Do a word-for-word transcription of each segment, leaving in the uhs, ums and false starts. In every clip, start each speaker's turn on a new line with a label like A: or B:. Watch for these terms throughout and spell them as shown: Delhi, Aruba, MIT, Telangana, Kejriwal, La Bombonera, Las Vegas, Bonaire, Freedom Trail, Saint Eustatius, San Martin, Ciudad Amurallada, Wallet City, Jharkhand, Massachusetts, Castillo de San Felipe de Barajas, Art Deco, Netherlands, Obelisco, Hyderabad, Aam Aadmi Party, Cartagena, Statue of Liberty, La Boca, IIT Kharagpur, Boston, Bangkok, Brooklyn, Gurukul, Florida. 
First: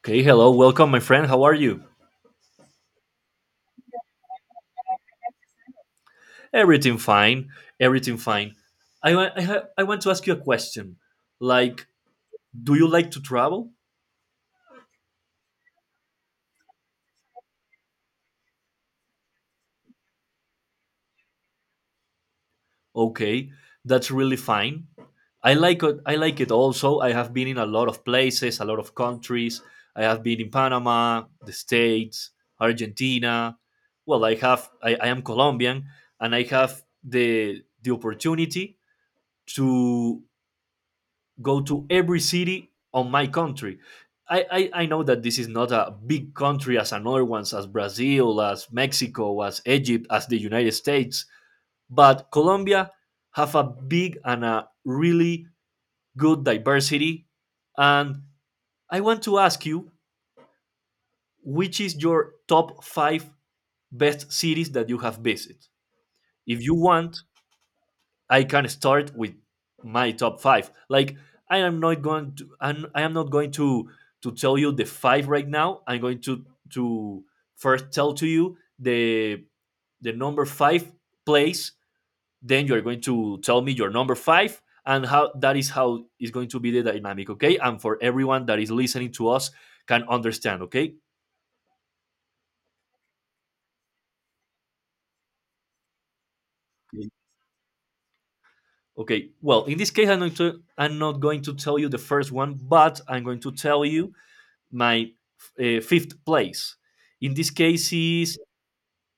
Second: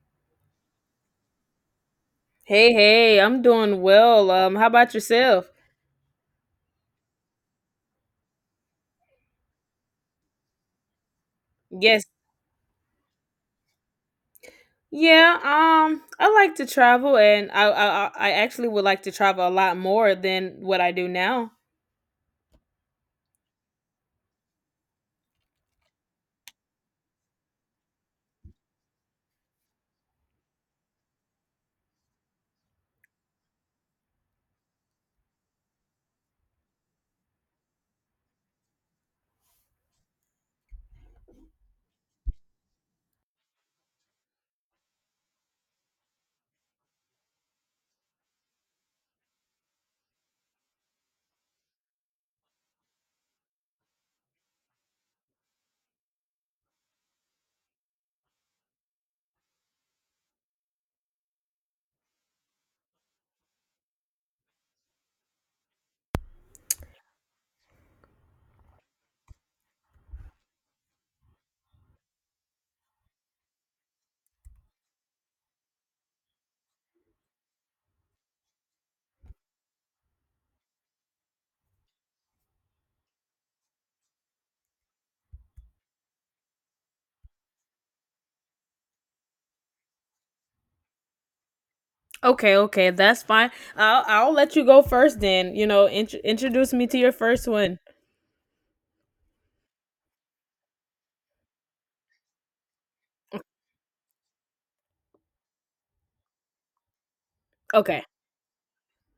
A: Okay, hello, welcome, my friend. How are you?
B: Hey, hey, I'm doing well. Um, how about yourself?
A: Everything fine, everything fine. I want I, ha- I want to ask you a question. Like,
B: Yes.
A: do you like to travel?
B: Yeah, um, I like to travel, and I I I I actually would like to travel a lot more than what I do now.
A: Okay, that's really fine. I like it. I like it also. I have been in a lot of places, a lot of countries. I have been in Panama, the States, Argentina. Well, I have. I, I am Colombian, and I have the the opportunity to go to every city on my country. I, I, I know that this is not a big country as another ones, as Brazil, as Mexico, as Egypt, as the United States, but Colombia have a big and a really good diversity. And I want to ask you, which is your top five best cities that you have visited? If you want, I can start with my top five. Like I am not going to I'm, I am not going to to tell you the five right now. I'm going to to first tell to you the the number five place. Then you are going to tell me your number five and how that is how is going to be the dynamic. Okay, and for everyone that is listening to us can understand. Okay.
B: Okay, okay, that's fine. I'll I'll let you go first then. You know, int- introduce me to
A: Okay.
B: your first one.
A: Okay, well, in this case, I'm not, to, I'm not going to tell you the first one, but I'm going to tell you my eh, fifth place. In this case
B: Okay.
A: is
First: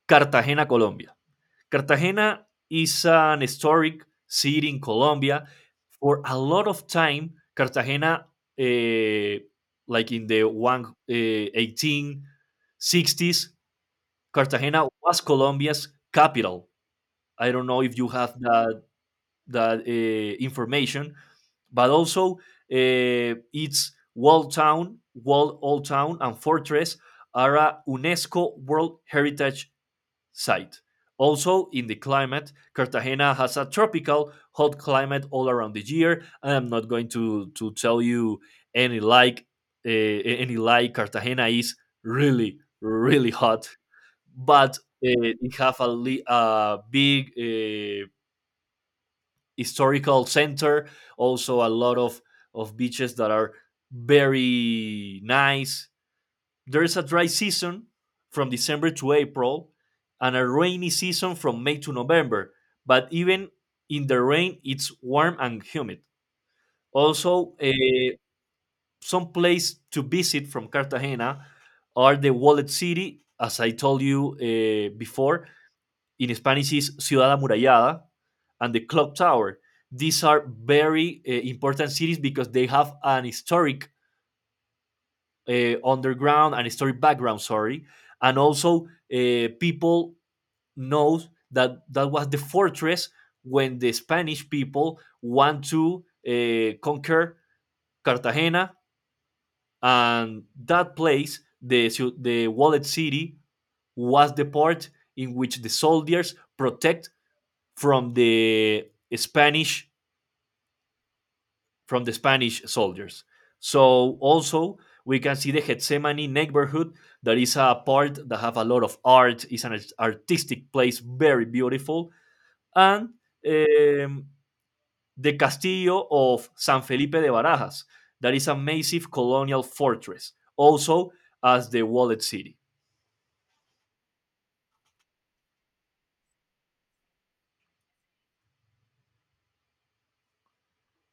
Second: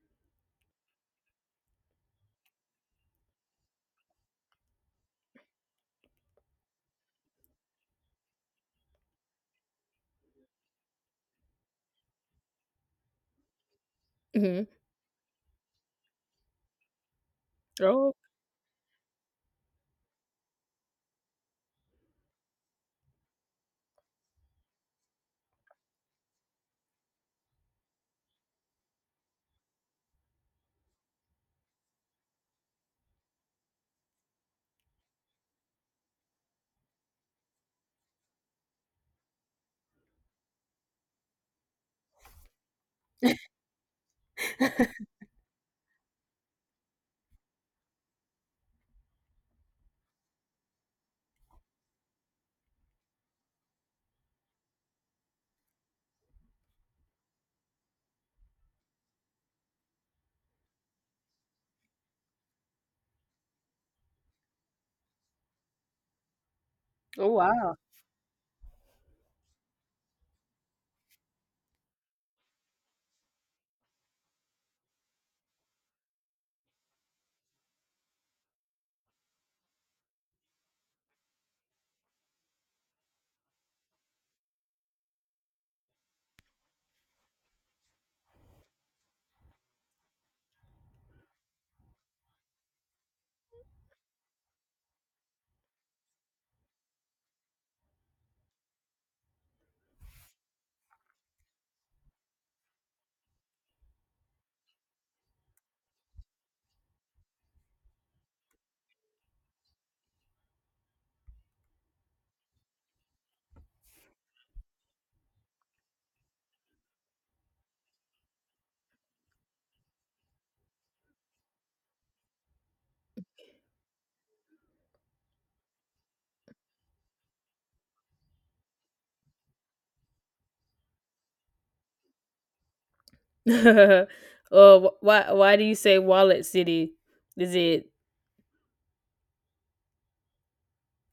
A: Cartagena, Colombia. Cartagena is an historic city in Colombia. For a lot of time, Cartagena, eh, like in the one, eh, eighteen sixties,
B: Mhm.
A: Cartagena was Colombia's capital. I don't know if you
B: Oh,
A: have that that uh, information, but also uh, its walled town, walled old town, and fortress are a UNESCO World Heritage Site. Also, in the climate, Cartagena has a tropical hot climate all around the year. And I'm not going to, to tell you any like uh, any lie. Cartagena is really really hot, but uh, it have a, li- a big uh, historical center. Also, a lot of of beaches that are very nice. There is a dry season from December to April, and a rainy season from May to November. But even in the rain, it's warm and humid.
B: oh
A: Also,
B: wow.
A: eh, some place to visit from Cartagena are the Wallet City, as I told you eh, before, in Spanish is Ciudad Amurallada, and the Clock Tower. These are very uh, important cities because they have an historic uh, underground, an historic background, sorry, and also uh, people know that that was the fortress when the Spanish people want to uh, conquer Cartagena, and that place, the the walled City, was the port in which the soldiers protect from the Spanish from the Spanish soldiers. So also we can see the Gethsemane neighborhood that is a part that have a lot of art. It's an artistic place, very beautiful, and um, the Castillo of San Felipe de Barajas, that is a massive colonial fortress, also as the Wallet City.
B: uh, wh- why why do you say Wallet City? Is it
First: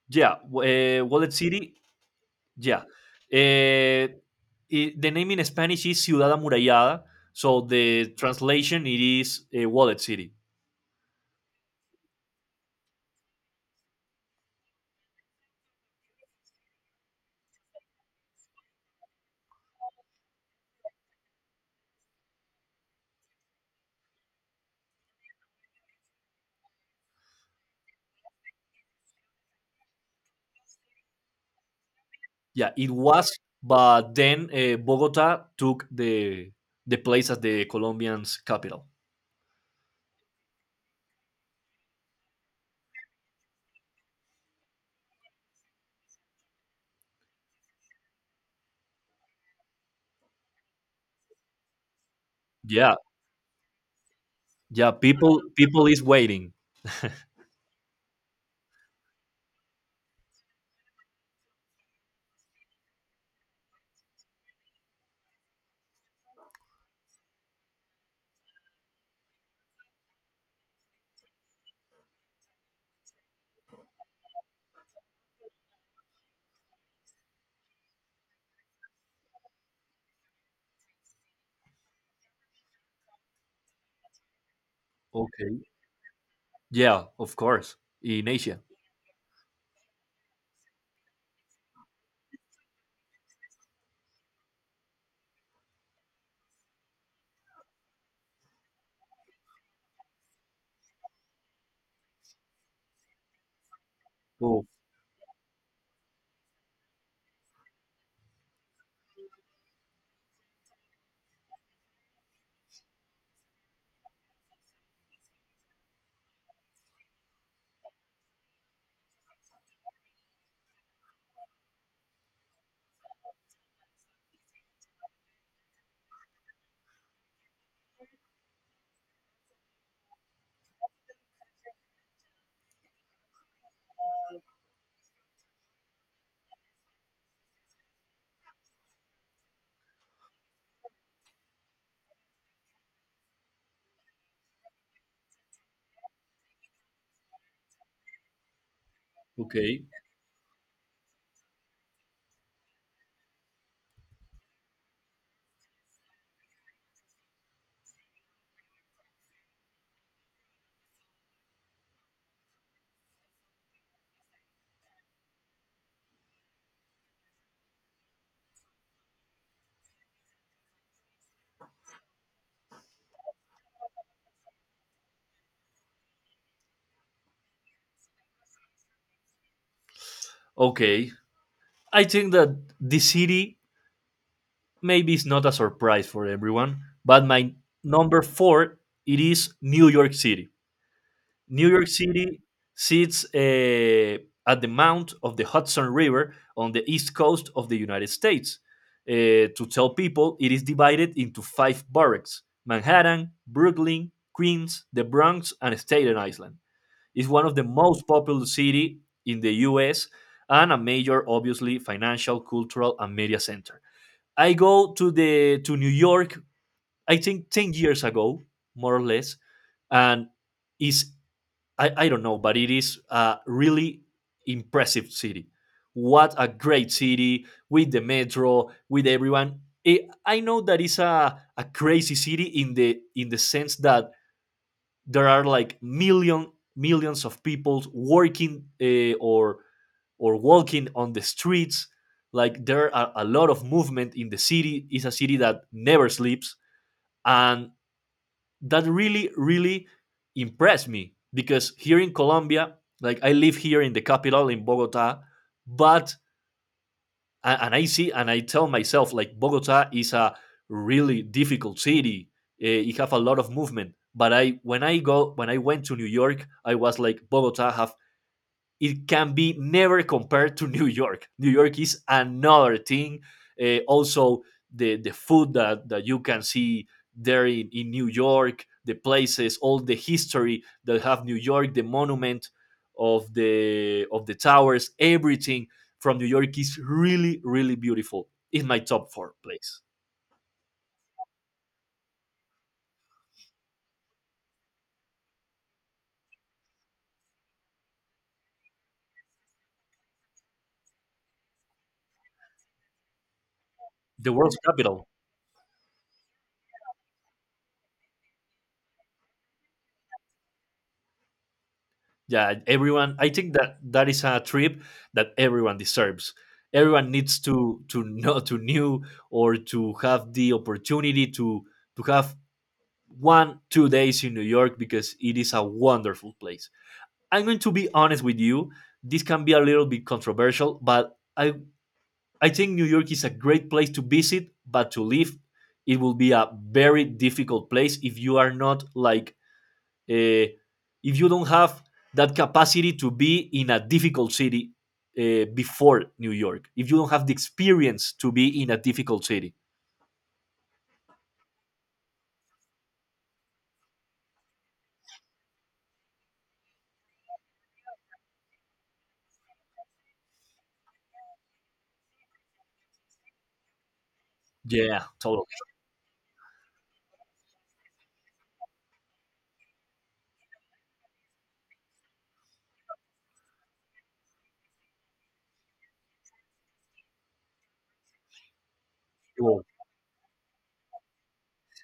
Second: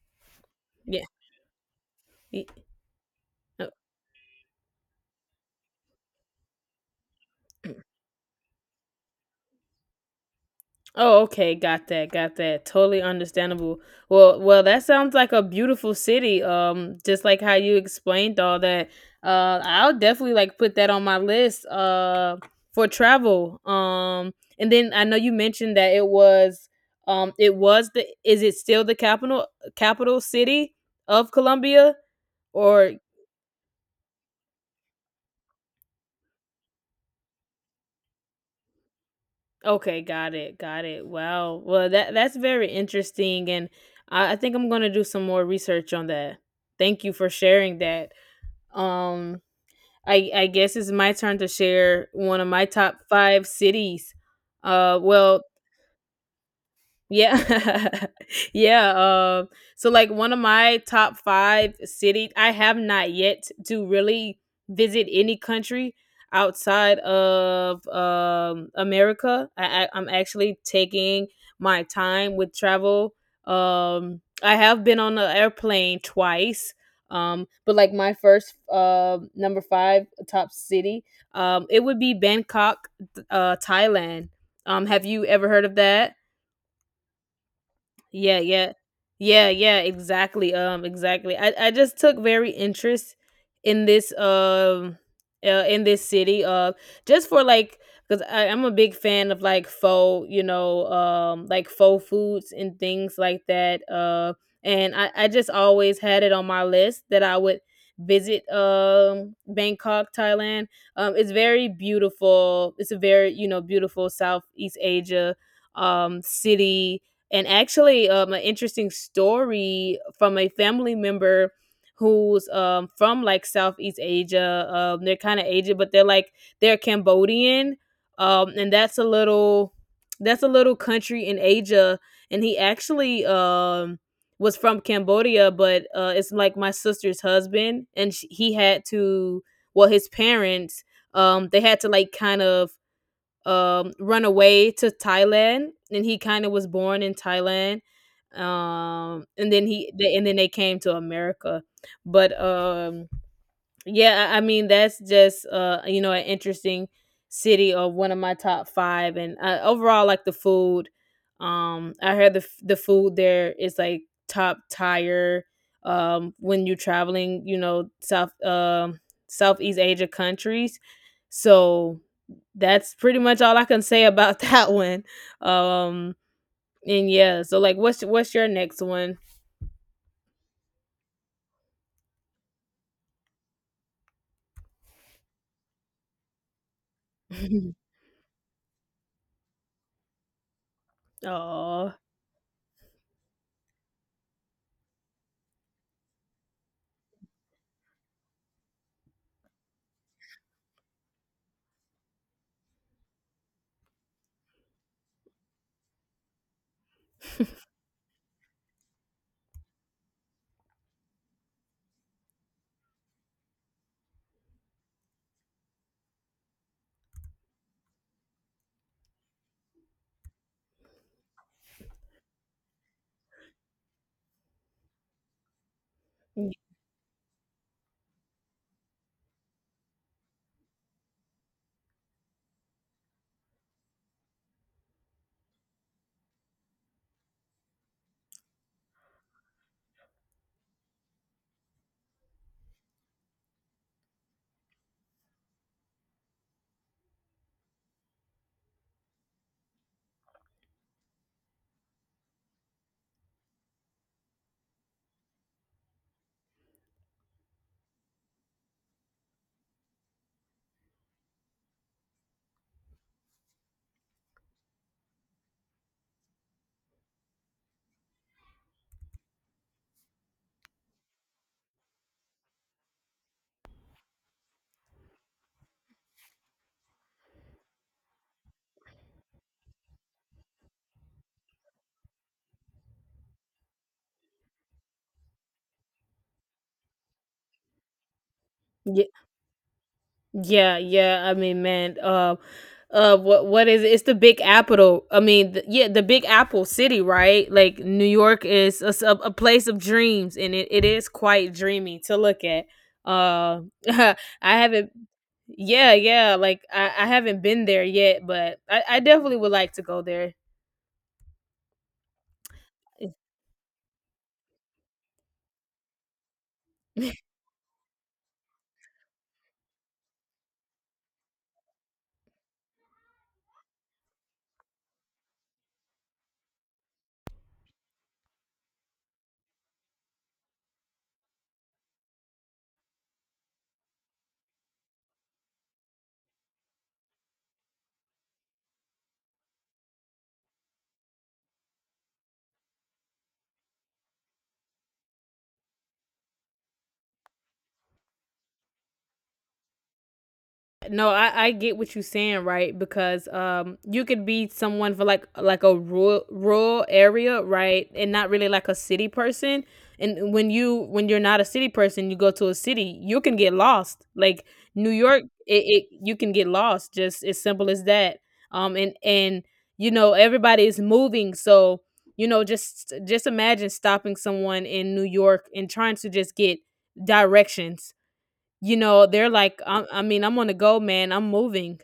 A: Yeah,
B: yeah.
A: uh, Wallet City.
B: y-
A: Yeah.
B: no.
A: Eh, i- the name in Spanish is Ciudad Amurallada. So the translation it is a Wallet City.
B: Oh, okay, got that, got that. Totally understandable. Well, well, that sounds like a beautiful city. Um, just like how you explained all that. Uh, I'll definitely like put that on my list. Uh, for travel. Um, and then I know you mentioned that it was, um, it was the. Is it still the capital capital city of Colombia,
A: Yeah, it
B: or?
A: was, but then uh, Bogota took the the place as the Colombian's capital.
B: Okay, got it, got it. Wow. Well, that that's very interesting, and I, I think I'm gonna do some more research on that. Thank you for sharing that. Um, I I guess it's my turn to share one of my
A: Yeah,
B: top five cities.
A: yeah.
B: Uh,
A: People
B: well,
A: people is waiting.
B: yeah. yeah. Um, so like one of my top five city, I have not yet to really visit any country outside of um America. I, I I'm actually taking my time with travel. Um, I have been on an airplane twice. Um, but like my first uh, number five top city, um, it would be Bangkok, th- uh, Thailand. Um, have you ever
A: Okay.
B: heard of that?
A: Yeah, of course. In
B: Yeah,
A: Asia.
B: yeah. Yeah, yeah, exactly. Um, exactly. I, I just took very interest in this um uh, in this city. Uh, just for like because I'm a big fan of like faux, you know, um like faux foods and things like that. Uh,
A: Oh,
B: and I, I just always had it on my list that I would visit um Bangkok, Thailand. Um, it's very beautiful. It's a very, you know, beautiful Southeast Asia um city. And actually um, an interesting story from a family member who's um, from like southeast asia um, they're kind of asian, but they're like they're cambodian um, and that's a little that's a little country in asia. And he actually um, was from cambodia, but uh, it's like my sister's husband, and sh he had to, well, his parents um, they had to like kind of um, run away to Thailand, and he kind of was born in Thailand, um, and then
A: okay.
B: he they, and then they came to America. But um, yeah, I, I mean that's just uh, you know, an interesting city of one of my top five, and uh, overall like the food. Um, I heard the f- the food there is like top tier. Um, when you're traveling, you know, South um Southeast Asia countries, so that's pretty much all I can say about that one. Um, and yeah, so like, what's what's your next one?
A: Okay. I think that the city maybe it's not a surprise for everyone, but my number four it is New York City. New York
B: Oh,
A: City sits uh, at the mouth of the Hudson River on the east coast of the United States. Uh, to tell people, it is divided into five boroughs: Manhattan, Brooklyn, Queens, the Bronx, and Staten Island. It's one of the most populous cities in the U S and a major, obviously, financial, cultural, and media center. I go to the to New York. I think ten years ago, more or less, and is I, I don't know, but it is a really impressive city. What a great city with the metro, with everyone. I I know that it's a, a crazy city in the in the sense that there are like million millions of people working uh, or or walking on the streets. Like there are a lot of movement in the city. It's a city that never sleeps, and that really, really impressed me because here in Colombia, like I live here in the capital in Bogota, but and I see and I tell myself like Bogota is a really difficult city. Uh, you have a lot of movement, but I when I go when I went to New York, I was like Bogota have it can be never compared to New York. New York is another thing. Uh, also, the, the food that, that you can see there in, in New York, the places, all the history that have New York, the monument of the of the towers, everything from New York is really, really beautiful. It's my
B: yeah,
A: top four place.
B: yeah, yeah. I mean, man, uh, uh, what what is it? It's the Big Apple. I mean, the, yeah, the Big Apple City, right? Like New York is a, s- a- a place of dreams, and it, it is quite dreamy to look at. Uh, I
A: The world's
B: haven't,
A: capital.
B: yeah, yeah. Like I, I haven't been there yet, but I, I definitely would like to go there.
A: Yeah, everyone, I think that that is a trip that everyone deserves, everyone needs to to know to new or to have the opportunity to to have one two days in New York because it is a wonderful place. I'm going to be honest with you, this can be a little bit controversial, but i i think New York is a great place to visit, but to live it will be a very difficult place if you are not like uh, if you don't have that capacity to be in a difficult city, uh, before New York, if you don't have the experience to be in a difficult city,
B: No, I, I get what you're saying, right? Because um, you could be someone for like like a rural rural area, right, and not really like a city person. And when you when you're not a city person, you go to a city, you can get lost. Like New
A: yeah,
B: York,
A: totally.
B: it, it you can get lost. Just as simple as that. Um, and and you know everybody is moving, so you know just just imagine stopping someone in New York and trying to just get directions. You know, they're like,
A: Well,
B: I, I mean, I'm on the go, man. I'm moving.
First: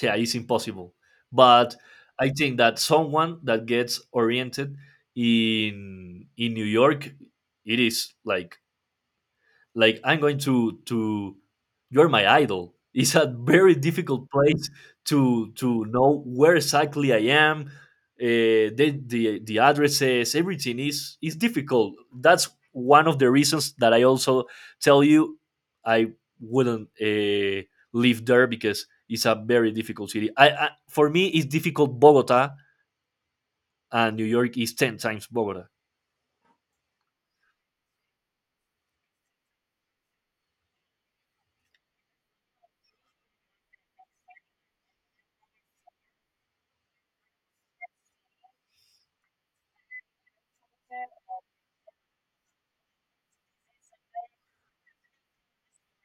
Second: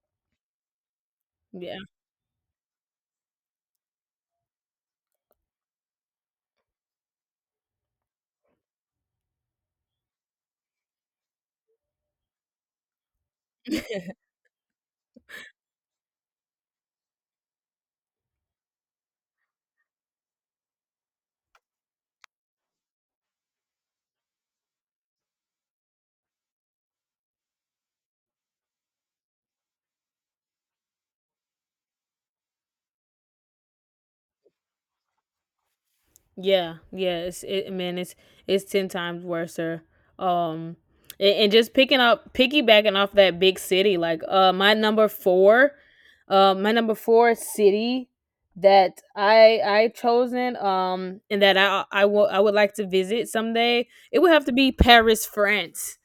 A: yeah, it's impossible. But
B: Yeah,
A: I think that someone that gets oriented in in New York, it is like like I'm going to to you're my idol. It's a very difficult place to to know where exactly I am. Uh, the, the the addresses, everything is is difficult. That's one of the reasons that I also tell you I wouldn't uh, live there because it's a very difficult city. I, I for me it's difficult Bogota, and New York is ten times Bogota.
B: yeah, yeah. It's it, man. It's it's ten times worse. Um, and, and just picking up, piggybacking off that big city. Like, uh, my number four, uh, my number four city that I I chosen, um, and that I I will I would like to visit someday. It would have to be Paris, France,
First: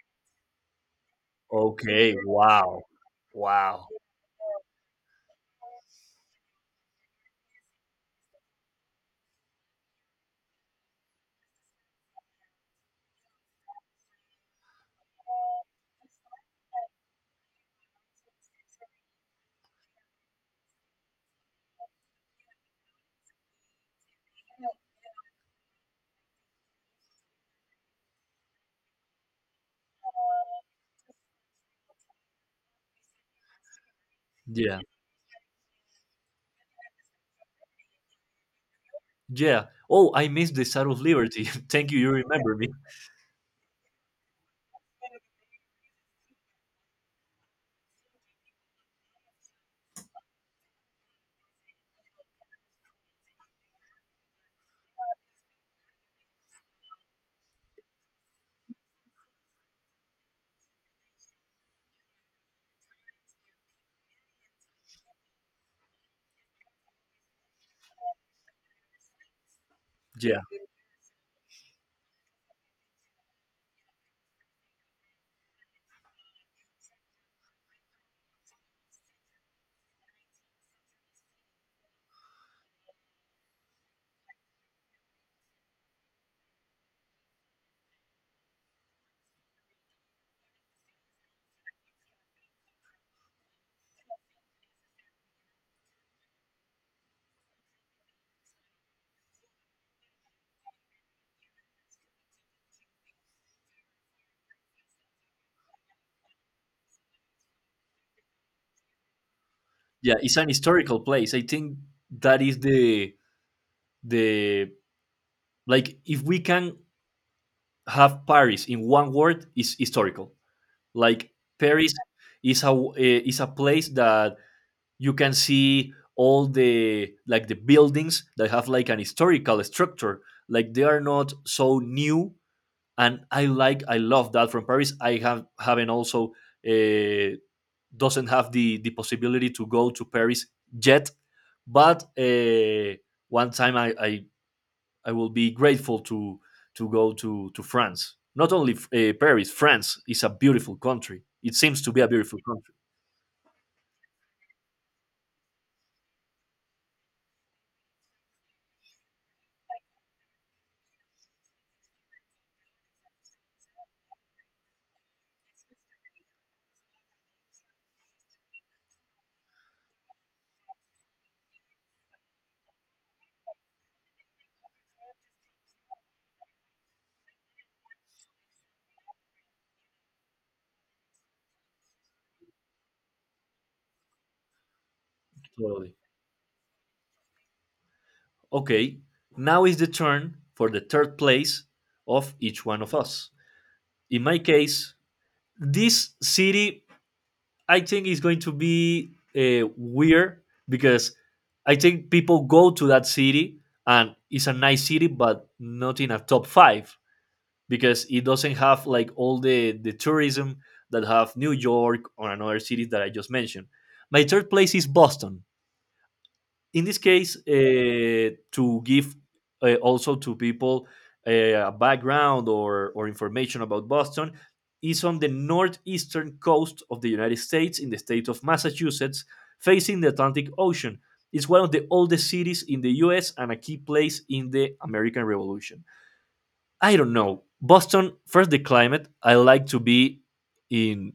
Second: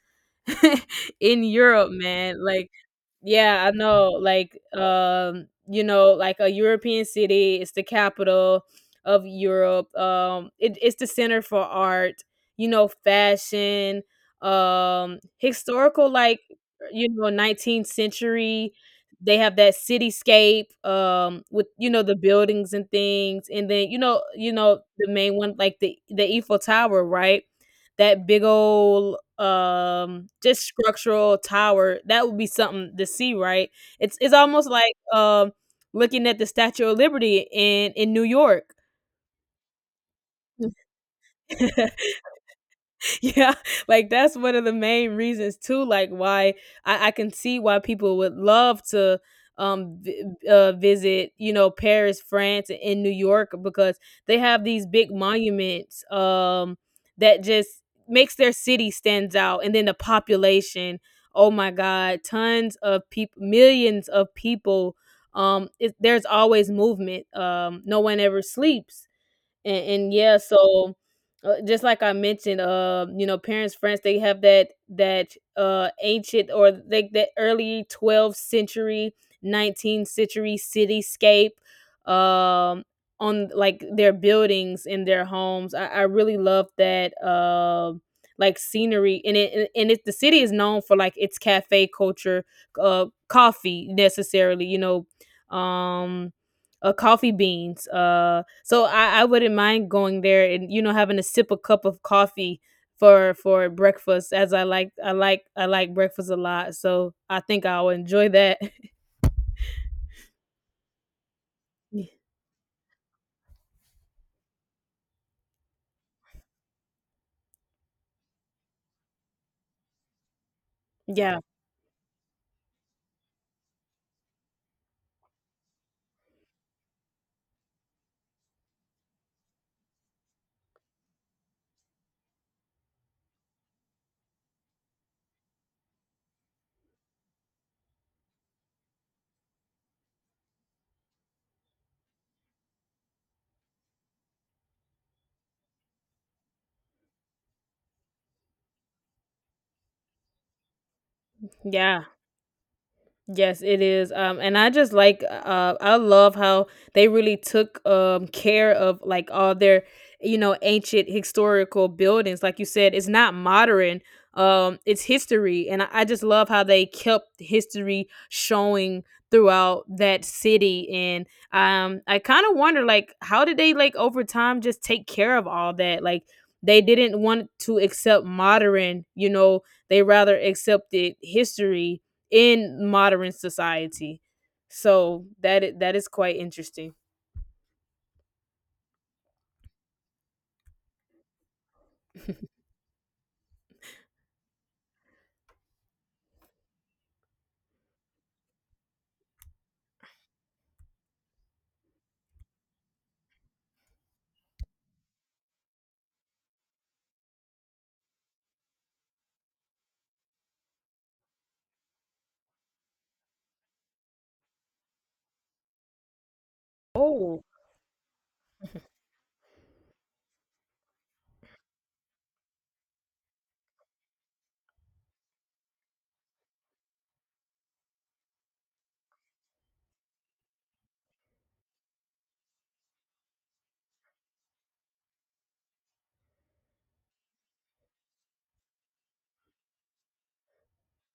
B: in Europe,
A: Okay.
B: man. Like
A: Wow.
B: yeah, I
A: Wow.
B: know. Like, um, you know, like a European city, it's the capital of Europe. Um, it, it's the center for art, you know, fashion, um, historical, like, you know, nineteenth century. They have that cityscape, um, with you know the buildings and things, and then you know, you know the main one like the the Eiffel Tower, right? That big old um, just structural tower, that would be something to see, right? It's it's almost
A: Yeah.
B: like, um, looking at the Statue of Liberty in in New York.
A: Yeah. Oh, I missed the Statue of Liberty. Thank you. You remember me.
B: yeah, like that's one of the main reasons too. Like why I, I can see why people would love to um vi- uh, visit, you know, Paris, France, and in New York because they have these big monuments um that just makes their city stands out, and then the population. Oh my God, tons of people, millions of people. Um, it, there's always movement. Um, no one ever sleeps, and, and yeah,
A: Yeah.
B: so uh, just like I mentioned uh you know parents france, they have that that uh ancient or like that early twelfth century nineteenth century cityscape um on like their buildings in their homes. i, I really love that um like scenery, and it and and it the city is known for like its cafe culture, uh coffee necessarily, you know, um uh, coffee beans. Uh, so I, I wouldn't mind going there and you know having a sip, a cup of coffee for for breakfast, as I like I like I like breakfast a lot. So I think I'll enjoy that.
A: Yeah. It's an historical place. I think that is the the like if we can have Paris in one word, is historical. Like
B: yeah,
A: Paris is a uh, is a place that you can see all the like the buildings that have like an historical structure. Like they are not so new, and I like I love that from Paris. I have Haven't also uh, doesn't have the the possibility to go to Paris yet, but uh, one time, I, I I will be grateful to to go to to France. Not only uh, Paris, France is a beautiful country. It seems to be
B: yeah.
A: a beautiful country.
B: Yes, it is. Um, and I just like uh, I love how they really took um care of like all their you know ancient historical buildings. Like you said, it's not modern. Um, it's history, and I, I just love how they kept history showing throughout that city. And um, I kind of wonder like how did they like over time just take care of all that? Like they didn't want to accept modern, you know, they rather accepted history in modern society. So that
A: Totally.
B: that is quite interesting.
A: Okay, now is the turn for the third place of each one of us. In my case, this city I think it's going to be uh, weird because I think people go to that city and it's a nice city, but not in a top five because it doesn't have like all the the tourism that have New York or another cities that I just mentioned. My third place is Boston. In this case,
B: Oh,
A: uh, to give uh, also to people uh, a background or, or information about Boston, is on the northeastern coast of the United States in the state of Massachusetts, facing the Atlantic Ocean. It's one of the oldest cities in the US and a key place in the American Revolution. I don't know. Boston, first the climate. I like to be in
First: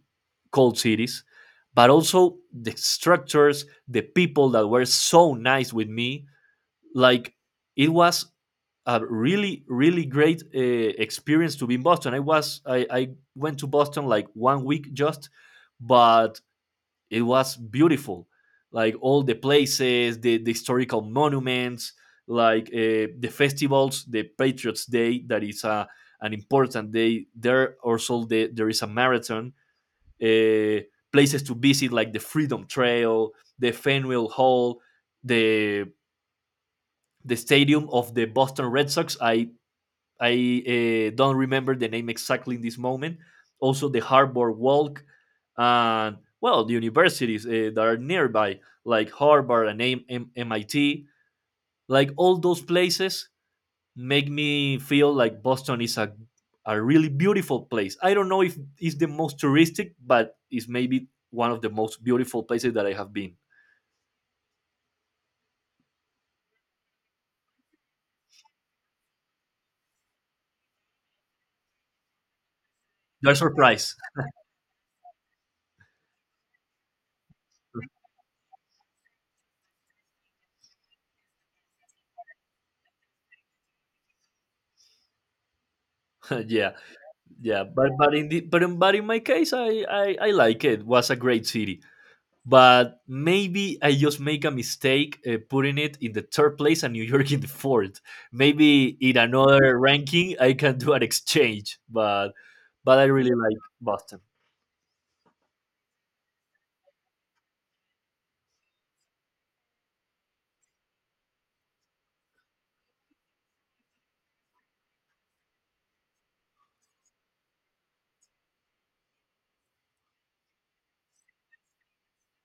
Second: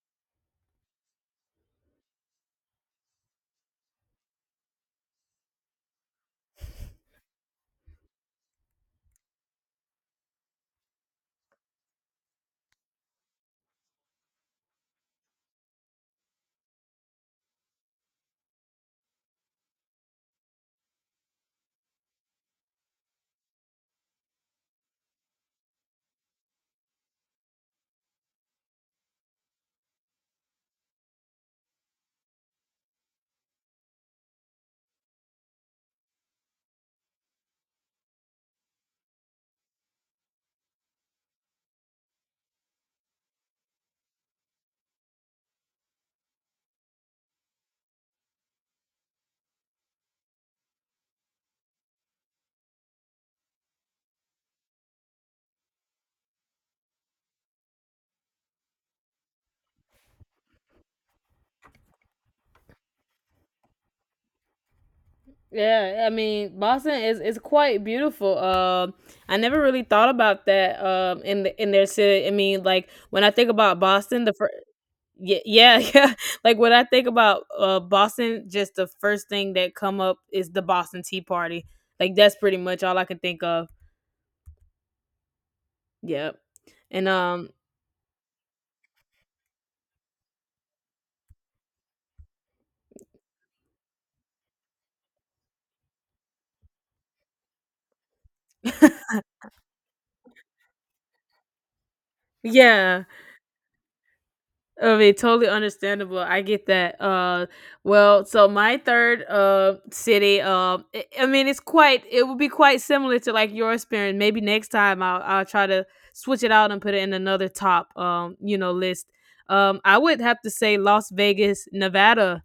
A: cold cities, but also the structures, the people that were so nice with me. Like it was a really, really great uh, experience to be in Boston. I was I, I went to Boston like one week just, but it was beautiful, like all the places, the, the historical monuments, like uh, the festivals, the Patriots Day that is a, an important day there, also the, there is a marathon, uh, places to visit like the Freedom Trail, the Fenway Hall, the the stadium of the Boston Red Sox. I I uh, don't remember the name exactly in this moment. Also, the Harbor Walk, and well, the universities uh, that are nearby, like Harvard and M- MIT, like all those places make me feel like Boston is a a really beautiful place. I don't know if it's the most touristic, but it's maybe one of the most beautiful places that I have been.
B: yeah. I mean, Boston is is quite beautiful. Um, I never really thought about that. Um, in the, in their city. I mean, like when I
A: You're
B: think about
A: surprised,
B: Boston, the first. Yeah, yeah, yeah. Like when I think about uh Boston, just the first thing that come up is the Boston Tea Party. Like that's pretty much all I can think of. Yep.
A: yeah.
B: And um
A: Yeah, but but in the, but in, but in my case, I, I I like it. It was a great city, but maybe I just make a mistake uh, putting it in the third place and New York in the fourth. Maybe in another ranking, I can do an exchange. But but
B: yeah.
A: I really like Boston.
B: Okay, totally understandable. I get that. Uh, well, so my third uh city, uh, I I mean, it's quite. It would be quite similar to like your experience. Maybe next time I'll I'll try to switch it out and put it in another top um you know list. Um, I would have to say Las Vegas, Nevada.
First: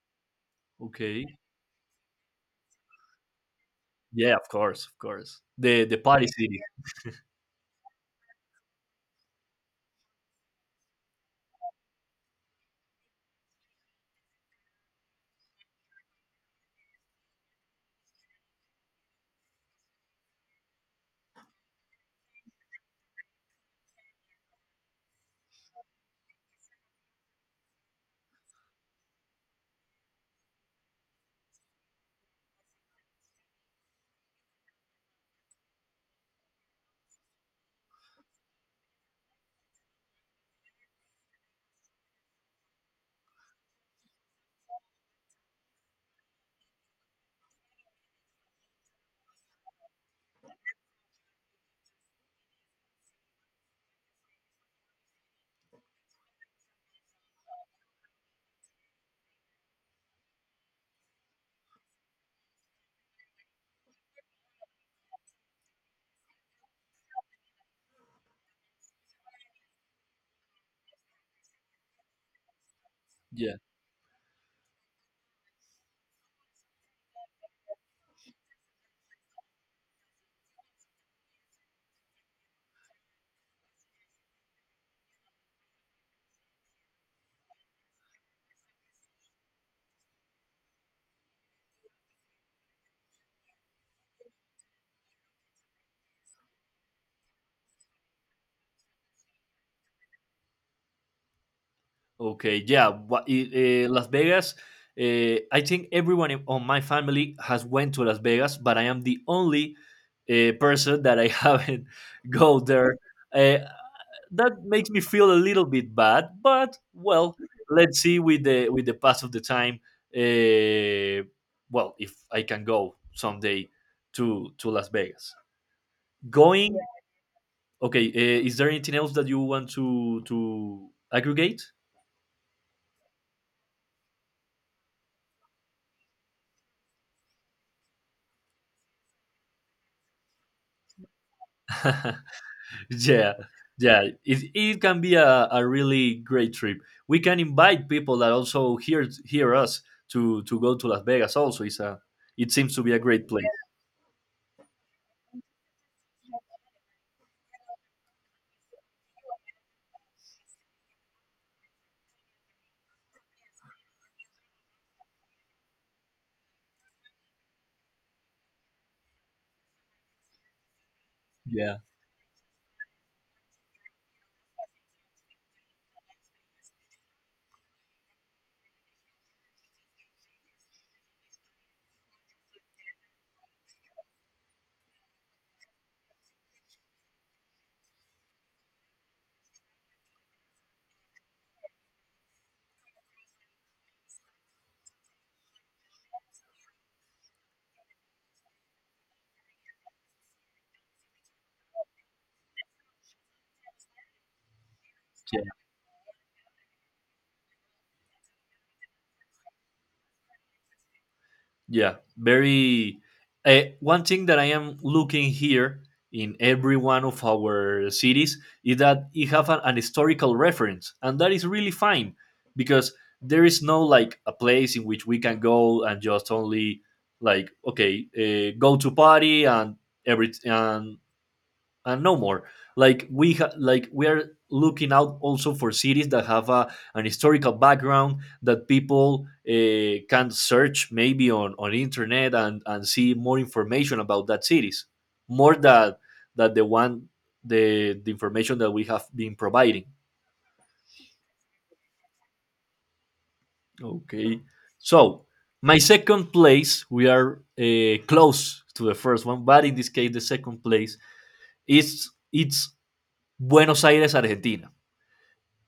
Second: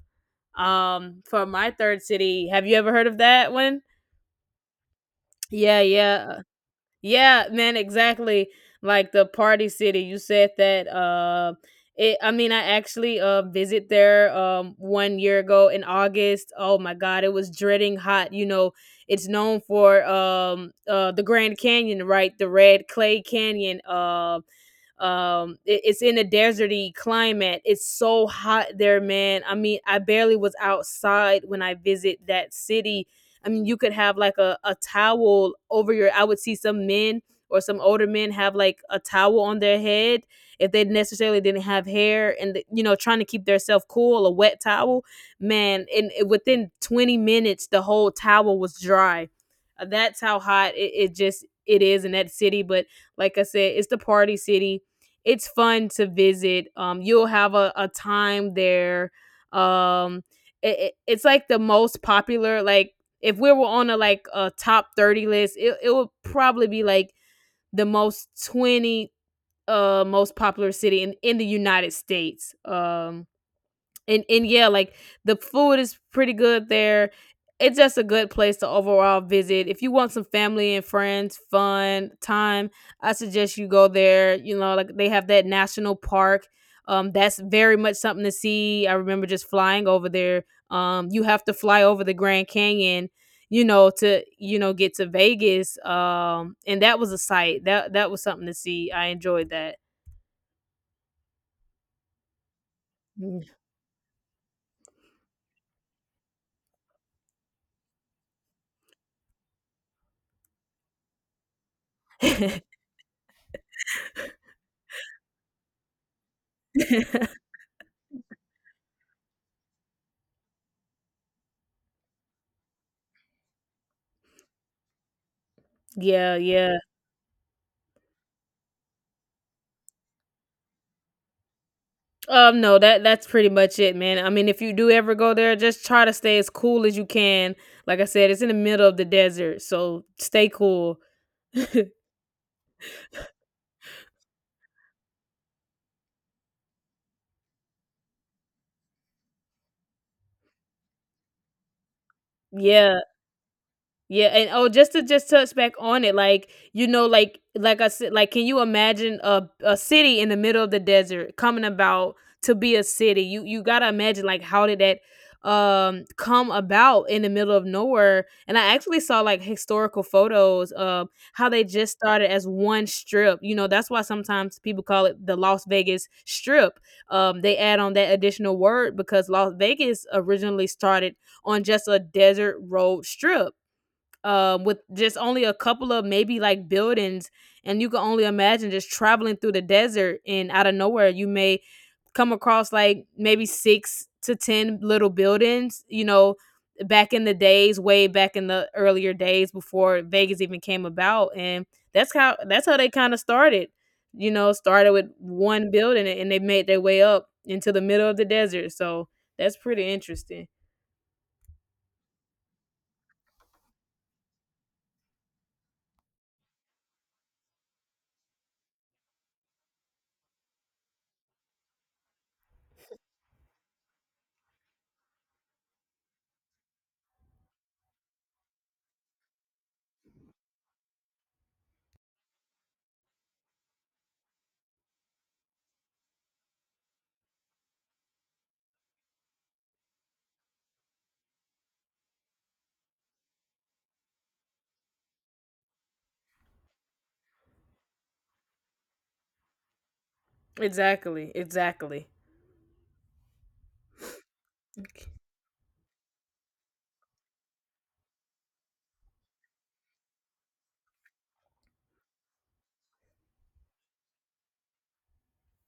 B: Um,
A: Okay.
B: for my third city. Have you ever heard of that one?
A: Yeah, of course, of course.
B: Yeah,
A: The the party
B: yeah.
A: city.
B: Yeah, man, exactly. Like the Party City, you said that. Uh, it. I mean, I actually uh visit there um one year ago in August. Oh my God, it was dreading hot. You know, it's known for um uh the Grand Canyon, right? The Red Clay Canyon. Um. um it- it's in a deserty climate. It's so hot there, man. I mean, I barely was outside when I visit that city. I mean, you could have like a, a towel over your. I would see some men or some older men have like a towel on their head if they necessarily didn't have hair, and you know trying to keep themselves cool a wet towel, man, and within twenty minutes the whole towel was dry. Uh, that's how hot it, it just it is in that city. But like I said, it's the party city. It's fun to visit. Um, you'll have a, a time there. Um, it, it- it's like the most popular, like if we were on a like a top thirty list, it, it would probably be like the most twenty uh most popular city in, in the United States. Um,
A: Yeah.
B: and and yeah, like the food is pretty good there. It's just a good place to overall visit. If you want some family and friends, fun time, I suggest you go there. You know, like they have that national park. Um, that's very much something to see. I remember just flying over there. Um, you have to fly over the Grand Canyon, you know, to you know get to Vegas. Um, and that was a sight. That that was something to see. I enjoyed that.
A: Okay, yeah, but
B: Mm.
A: it, uh, Las Vegas. Uh, I think everyone in, on my family has went to Las Vegas, but I am the only uh, person that I haven't go there. Uh, that makes me feel a little bit bad, but well, let's see with the with the pass of the time. Uh, well, if I can go someday to to Las Vegas,
B: yeah,
A: going.
B: yeah.
A: Okay, uh, is there anything else that you want to to aggregate?
B: Um, no, that that's pretty much it, man. I mean, if you do ever go there, just try to stay as cool as you can. Like I said, it's in the middle of the desert, so stay cool.
A: yeah, yeah, it, it can be a, a really great trip. We can invite people that also hear hear us to to go to Las Vegas also. It's a, it seems to be
B: Yeah.
A: a great place.
B: Yeah, and oh, just to just touch back on it, like you know, like like I said, like can you imagine a a city in the middle of the desert coming about to be a city? You you gotta imagine like how did that um come about in the middle of nowhere? And I actually saw like historical photos of how they
A: Yeah,
B: just started as one strip. You know, that's why sometimes people call it the Las Vegas Strip. Um, they add on that additional word because Las Vegas originally started on just a desert road strip um, with just only a couple of maybe like buildings. And you can only imagine just traveling through the desert and out of nowhere, you may come across like maybe six to ten little buildings, you know, back in the days, way back in the earlier days before Vegas even came about. And that's how, that's how they kind of started, you know, started with
A: yeah.
B: one building and they made their way up into the middle of the desert. So that's pretty interesting.
A: Yeah, very. Uh, one thing that I am looking here in every one of our cities is that it have an, an historical reference, and that is really fine because there is no like a place in which we can go and just only like okay, uh, go to party and every and and no more. Like we ha- like we are looking out also for cities that have a, an historical background that people uh, can search maybe on on internet and and see more information about that cities, more that that the one the the information that we have been providing.
B: Exactly. Exactly.
A: Okay, so my second place we are uh, close to the first one, but in this case the second place is it's Buenos Aires, Argentina.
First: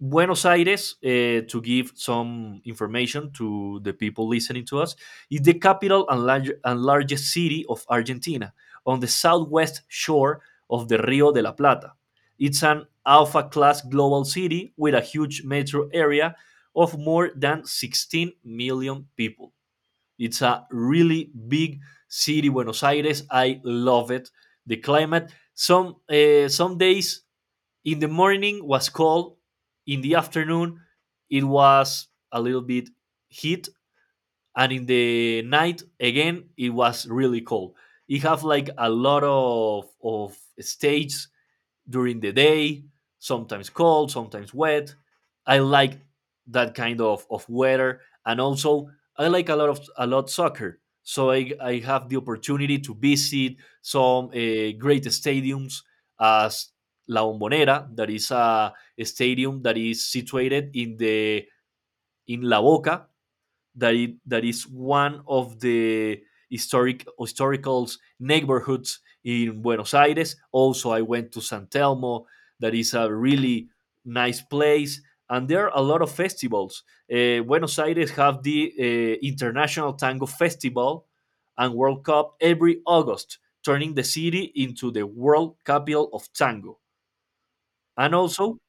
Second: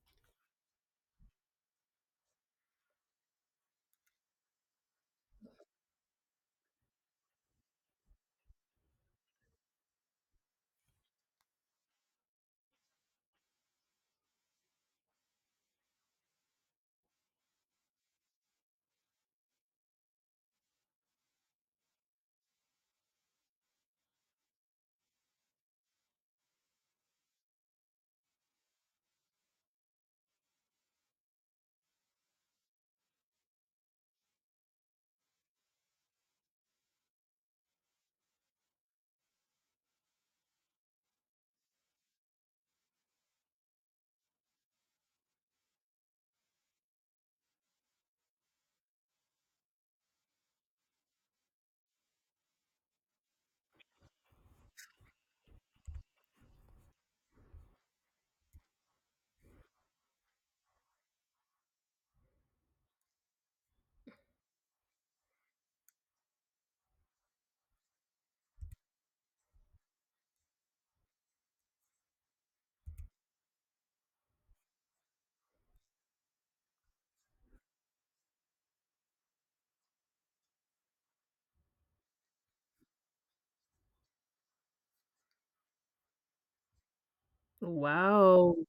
A: Buenos Aires, uh, to give some information to the people listening to us, is the capital and, large, and largest city of Argentina on the southwest shore of the Rio de la Plata. It's an alpha class global city with a huge metro area of more than sixteen million people. It's a really big city, Buenos Aires. I love it. The climate. Some uh, some days in the morning was cold, in the afternoon it was a little bit heat, and in the night again it was really cold. It have like a lot of of stages during the day, sometimes cold, sometimes wet. I like that kind of, of weather. And also I like a lot of a lot soccer. So I, I have the opportunity to visit some uh, great stadiums as La Bombonera, that is a, a stadium that is situated in the in La Boca, that it, that is one of the historic historical neighborhoods in Buenos Aires. Also, I went to San Telmo. That is a really nice place, and there are a lot of festivals. Uh, Buenos Aires have the uh, International Tango Festival and World Cup every August, turning the city into the world capital of tango. And
B: Wow.
A: also,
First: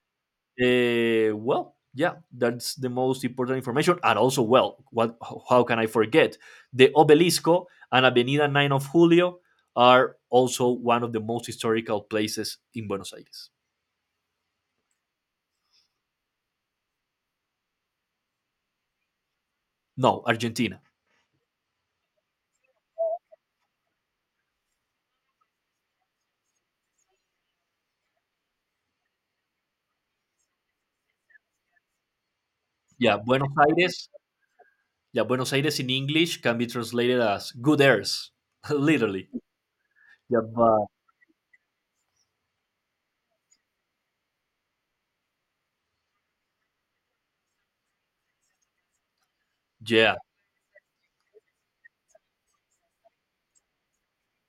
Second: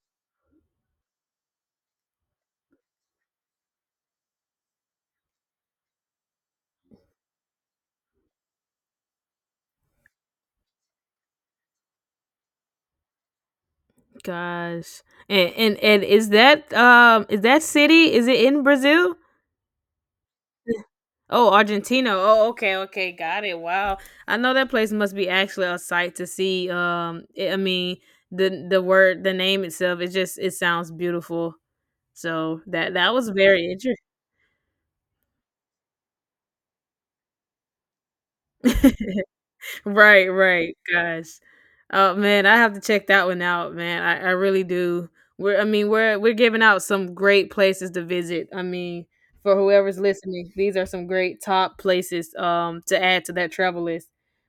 A: uh, well, yeah, that's the most important information. And also, well, what? How can I forget? The Obelisco and Avenida nine of Julio are also one of the most historical places in Buenos Aires.
B: Gosh. And and and is that um is that city is it in Brazil?
A: No, Argentina.
B: Oh, Argentina. Oh, okay, okay, got it. Wow. I know that place must be actually a sight to see. Um it, I mean, the the word the name itself it just it sounds beautiful. So that that
A: Yeah,
B: was
A: Buenos
B: very
A: Aires. Yeah, Buenos Aires in English can be translated as good airs,
B: interesting.
A: literally.
B: Right,
A: Yeah,
B: right,
A: but
B: guys. Oh man, I have to check that one out, man. I, I really do. We're I mean, we're we're giving out some great places to visit. I mean, for whoever's
A: yeah,
B: listening, these are some great top places um to add to that travel list.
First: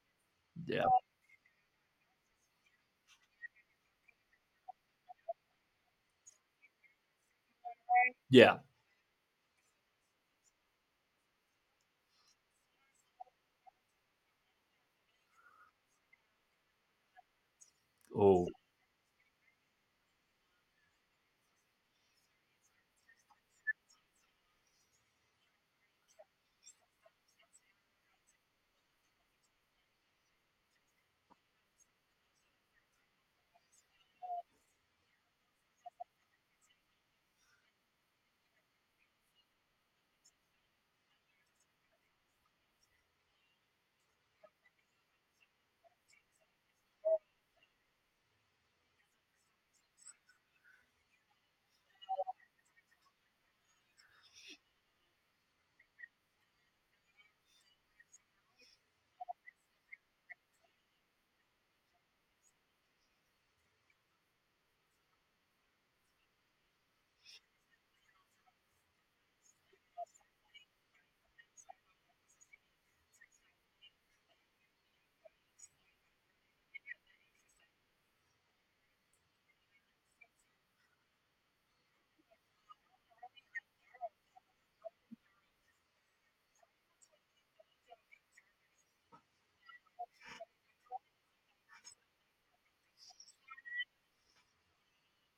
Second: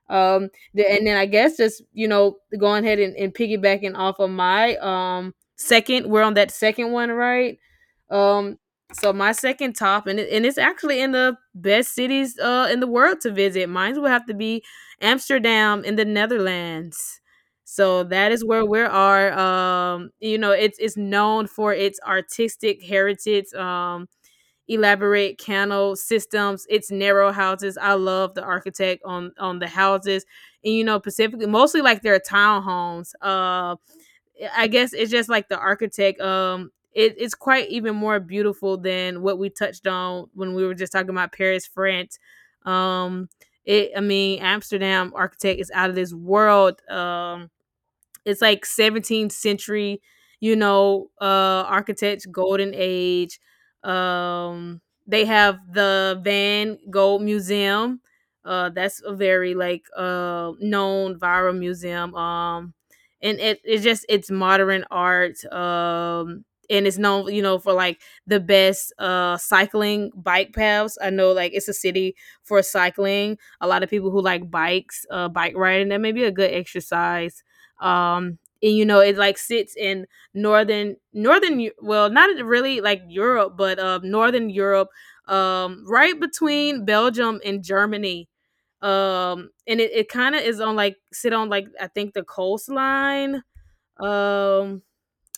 B: Um
A: yeah,
B: the, and then I guess just, you know, going ahead and, and piggybacking off of my um second, we're on that second one, right? Um
A: yeah.
B: so my second top and it, and it's actually in the best cities uh in the world to visit. Mine would have to be Amsterdam in the Netherlands. So that is
A: Oh,
B: where we are. Um, you know, it's it's known for its artistic heritage, um, elaborate canal systems, its narrow houses. I love the architect on on the houses, and you know, specifically mostly like their townhomes. Um, I guess it's just like the architect. Um, it, it's quite even more beautiful than what we touched on when we were just talking about Paris, France. Um, it, I mean, Amsterdam architect is out of this world. Um, it's like seventeenth century, you know, uh architects golden age. Um they have the Van Gogh Museum. Uh that's a very like uh known viral museum. Um and it it's just it's modern art. Um and it's known, you know, for like the best uh cycling bike paths. I know like it's a city for cycling a lot of people who like bikes, uh, bike riding. That may be a good exercise um and you know it like sits in northern northern well not really like Europe but uh northern Europe, um right between Belgium and Germany. Um and it, it kind of is on like sit on like I think the coastline um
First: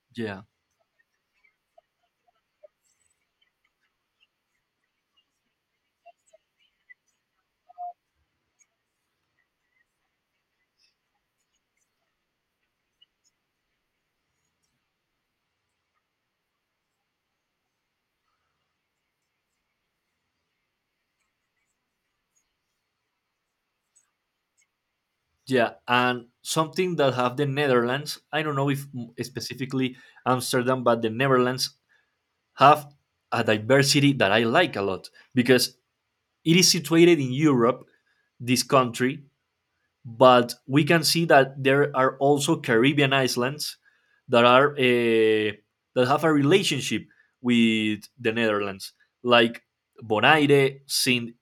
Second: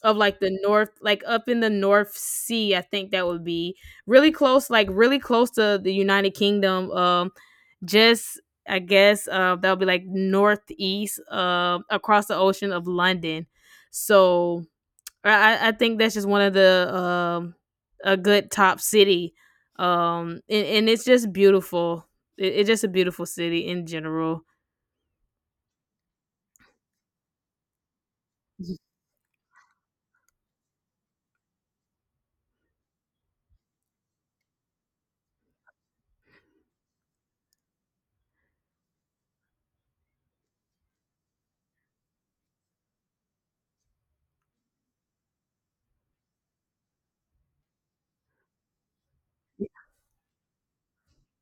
B: of like
A: yeah.
B: the north, like up in the North Sea, I think that would be really close, like really close to the United Kingdom. Um just i guess uh that would be like northeast uh across the ocean of London. So i i I think that's just one of the um a good top city um and, and it's just beautiful, it, it's just a beautiful city in general.
A: Yeah, and something that have the Netherlands. I don't know if m- specifically Amsterdam, but the Netherlands have a diversity that I like a lot because it is situated in Europe. This country but we can see that there are also Caribbean islands that are uh, that have a relationship with the Netherlands, like Bonaire, Saint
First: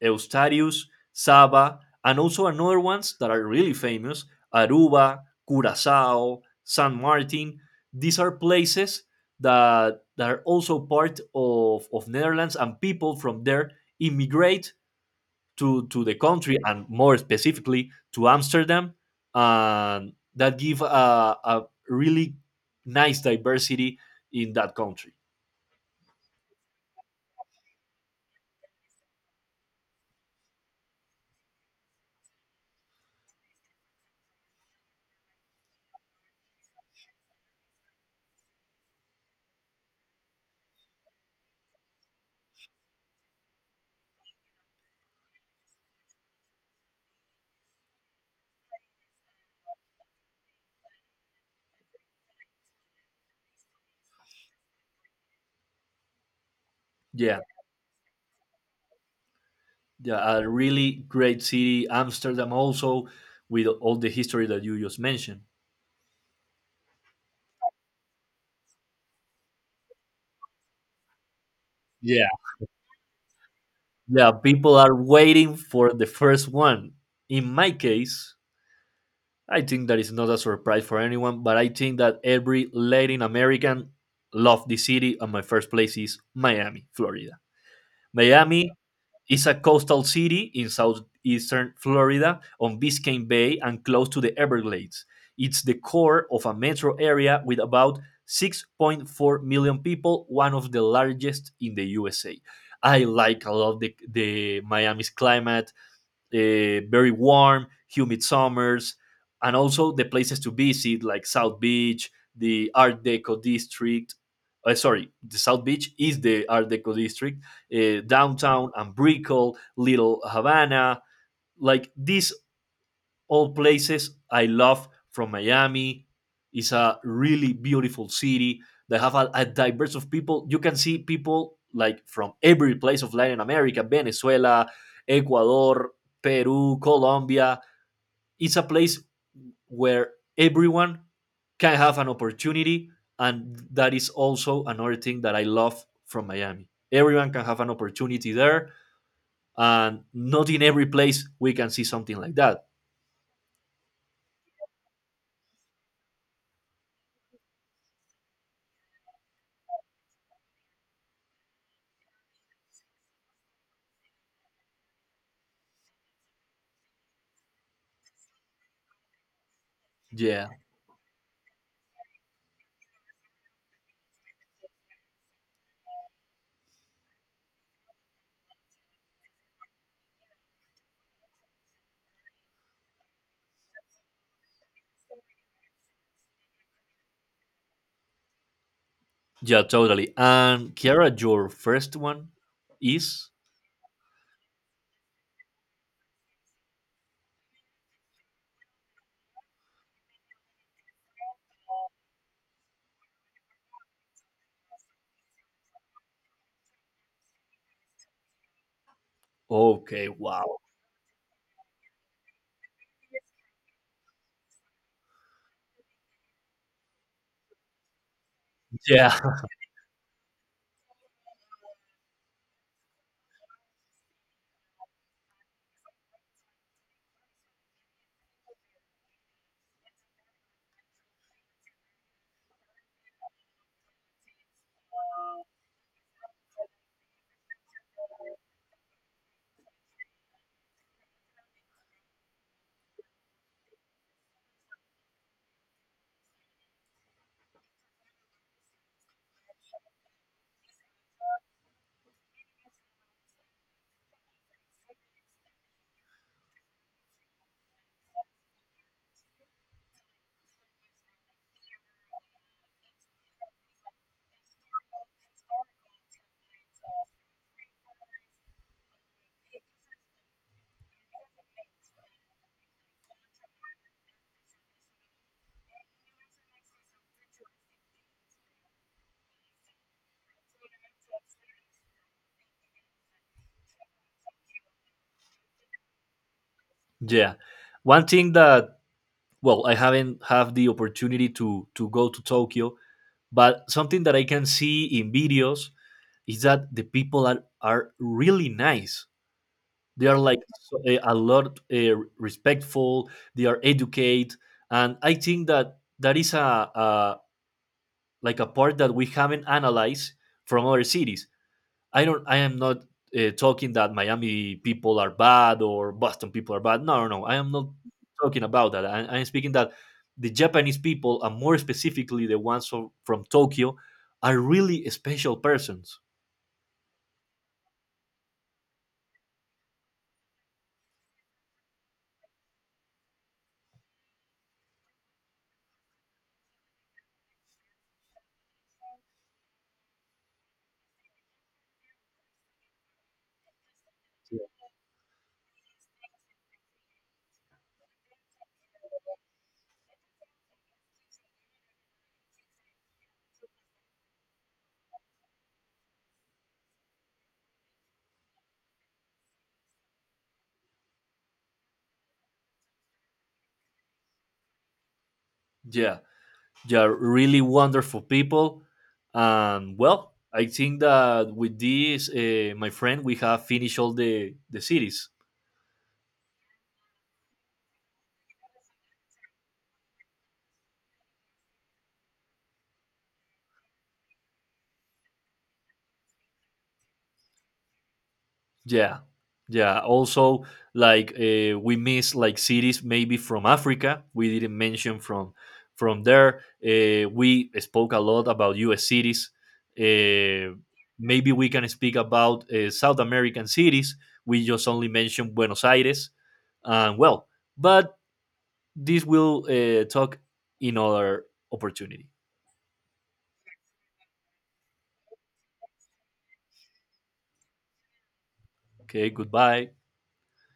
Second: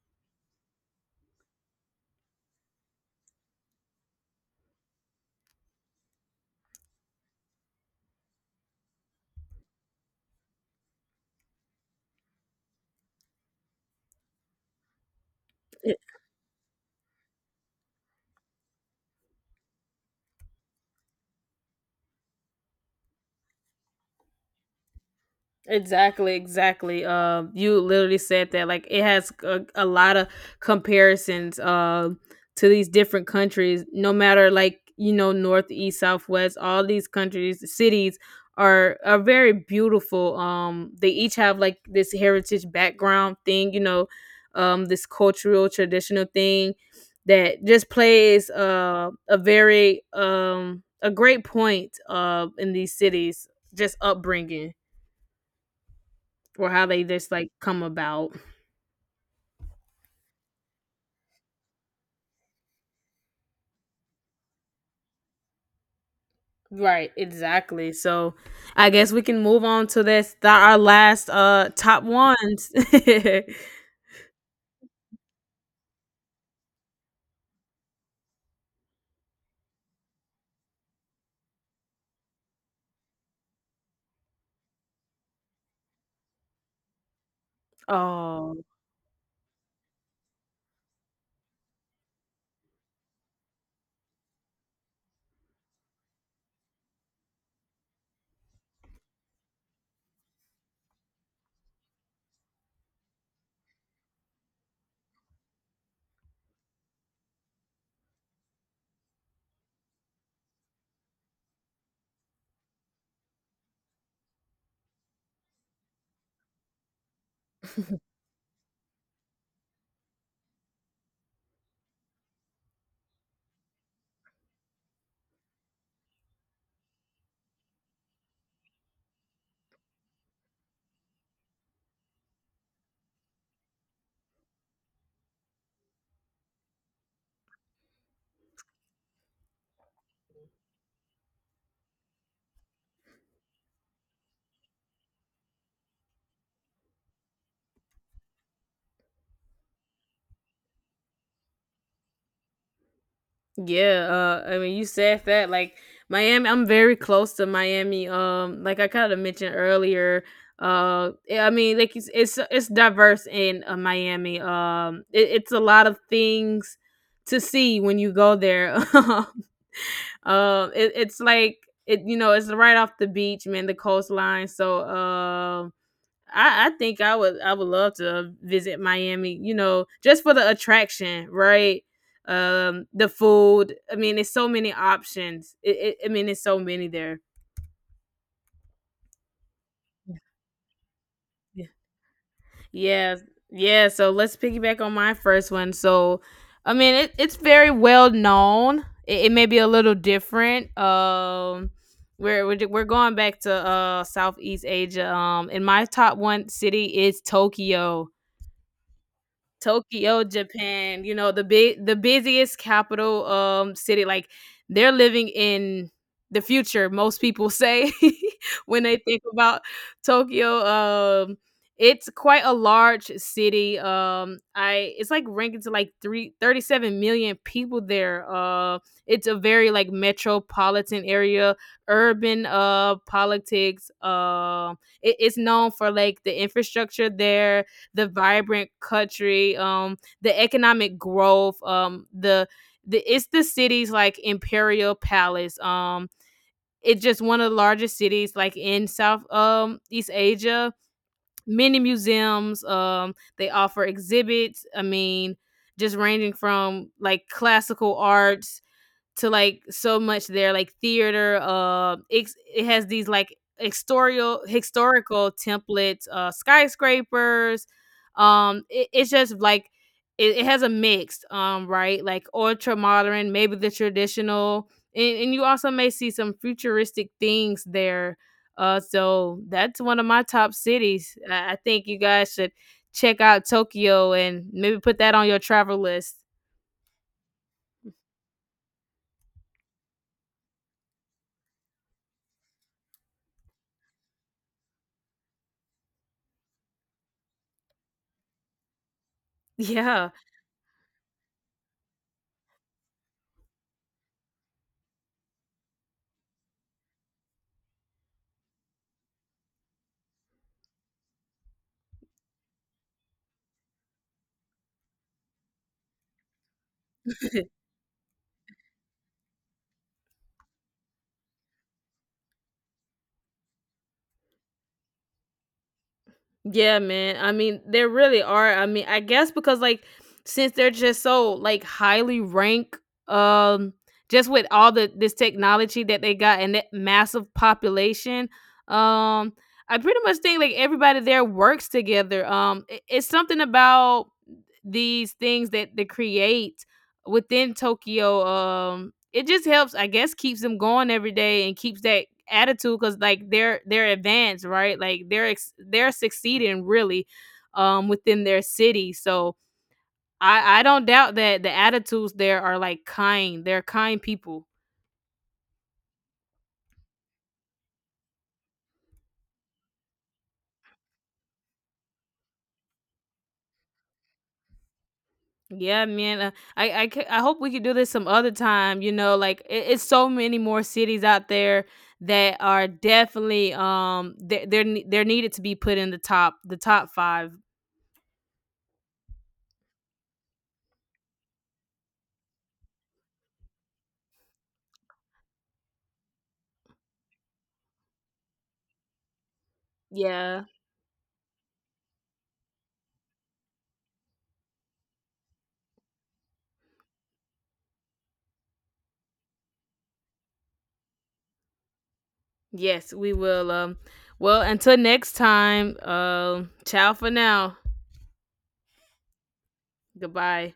A: Eustatius, Saba, and also another ones that are really famous: Aruba, Curacao, San Martin. These are places that, that are also part of, of Netherlands, and people from there immigrate to to the country and more specifically to Amsterdam, and that give a, a really nice diversity in that country.
B: Exactly, exactly. Um, you literally said that like it has a, a lot of comparisons um to these different countries. No matter like you know north, east, southwest, all these countries, cities are are very beautiful. Um, they each have like this heritage background thing. You know, um, this cultural traditional thing that just plays uh a very um a great point uh in these cities. Just upbringing or how they just
A: Yeah,
B: like come about.
A: yeah, a really great city, Amsterdam also with all the history that you just mentioned.
B: Right, exactly. So I guess we can move on to this th- our last uh top
A: Yeah.
B: ones.
A: Yeah, people are waiting for the first one. In my case, I think that is not a surprise for anyone, but I think that every Latin American love the city, and my first place is Miami, Florida.
B: Oh
A: Miami It's a coastal city in southeastern Florida on Biscayne Bay and close to the Everglades. It's the core of a metro area with about six point four million people, one of the largest in the U S A. I like a lot the, the Miami's climate, uh, very warm, humid summers, and also the places to visit like South Beach, the Art Deco district. Uh, sorry, the South Beach is the Art Deco district, uh, downtown and Little Havana. Like these all places I love from Miami. It's a really beautiful city. They have a, a diverse of people. You can see people like from every place of Latin America, Venezuela, Ecuador, Peru, Colombia. It's a place where everyone can have an opportunity. And that is also another thing that I love from Miami. Everyone can have an opportunity there. And not in every place we can see something like that.
B: yeah, uh I mean you said that like Miami, I'm very close to Miami. Um, like I kinda mentioned earlier. Uh, yeah, I mean, like it's it's, it's diverse in uh, Miami. Um, it, it's a lot of things to see when you go there.
A: Yeah.
B: Um, it, it's like it, you know, it's right off the beach, man, the coastline. So, um, I, I think I would, I would love to visit Miami. You know, just for the attraction, right? Um, the food. I mean, it's so many options. It, it, I mean, it's so many there.
A: Yeah, totally.
B: Yeah.
A: And Kiara, your first one
B: Yeah,
A: is
B: yeah. So let's piggyback on my first one. So, I mean, it, it's very well known. It, it may be a little different. Um, we're we're, we're going back to uh Southeast Asia. Um, and my top one city is Tokyo.
A: okay.
B: Tokyo,
A: Wow.
B: Japan, you know, the big the busiest capital um city like they're living in the future, most people say, when they
A: Yeah,
B: think about Tokyo. Um it's quite a large city. Um I it's like ranking to like three, thirty-seven million people there. Uh it's a very like metropolitan area, urban uh politics. Um it, it's known for like the infrastructure there, the vibrant country, um, the economic growth, um, the the it's the city's like imperial palace. Um, it's just one of the largest cities like in South um East Asia. Many museums. Um, they offer exhibits. I mean, just ranging from like classical arts to like so much there like theater. Uh it, it has these like historical historical templates, uh skyscrapers. Um it, it's just like, it, it has a mix, um right, like ultra modern, maybe the traditional, and, and you also may see some futuristic things there. Uh so that's one of my top cities. I, I think you guys should check out Tokyo and maybe put that on your travel list.
A: yeah. One thing that well, I haven't have the opportunity to to go to Tokyo, but something that I can see in videos is that the people are are really nice. They
B: Yeah.
A: are like so- eh, a lot uh, respectful. They are educate, and I think that that is a, a like a part that we haven't analyzed from other cities I don't. I am not uh, talking that Miami people are bad or Boston people are bad. No, no, no. I am not talking about that. I, I am speaking that the Japanese people, and more specifically the ones from, from Tokyo, are really special persons.
B: Yeah, man. I mean, there really are. I mean, I guess because like since they're just so like highly ranked, um, just with all the this technology that they got and that massive population, um, I pretty much think like everybody there works together. Um, i- it's something about these things that they create within Tokyo. Um, it just helps, I guess, keeps them going every day and keeps that attitude because like they're they're advanced, right? Like they're ex- they're succeeding really, um, within their city. So I I don't doubt that the attitudes there are like kind. They're kind people.
A: Yeah, they are really wonderful people. And well, I think that with this, uh, my friend, we have finished all the the series.
B: Yeah, man. Uh, I I ca- I hope we could do this some other time. You know, like it, it's so many more cities out there that are definitely um they, they're ne- they're needed to be put in the top the top five.
A: Yeah, yeah. Also, like uh, we miss like cities maybe from Africa. We didn't mention from from there. Uh, we spoke a lot about U S cities.
B: Yeah.
A: Uh, maybe we can speak about uh, South American cities. We just only mentioned Buenos Aires. Um, well, but this will uh, talk in other opportunity.
B: Yes, we will. Um, well, until next time, um, ciao for now.
A: Okay. Goodbye.
B: Goodbye.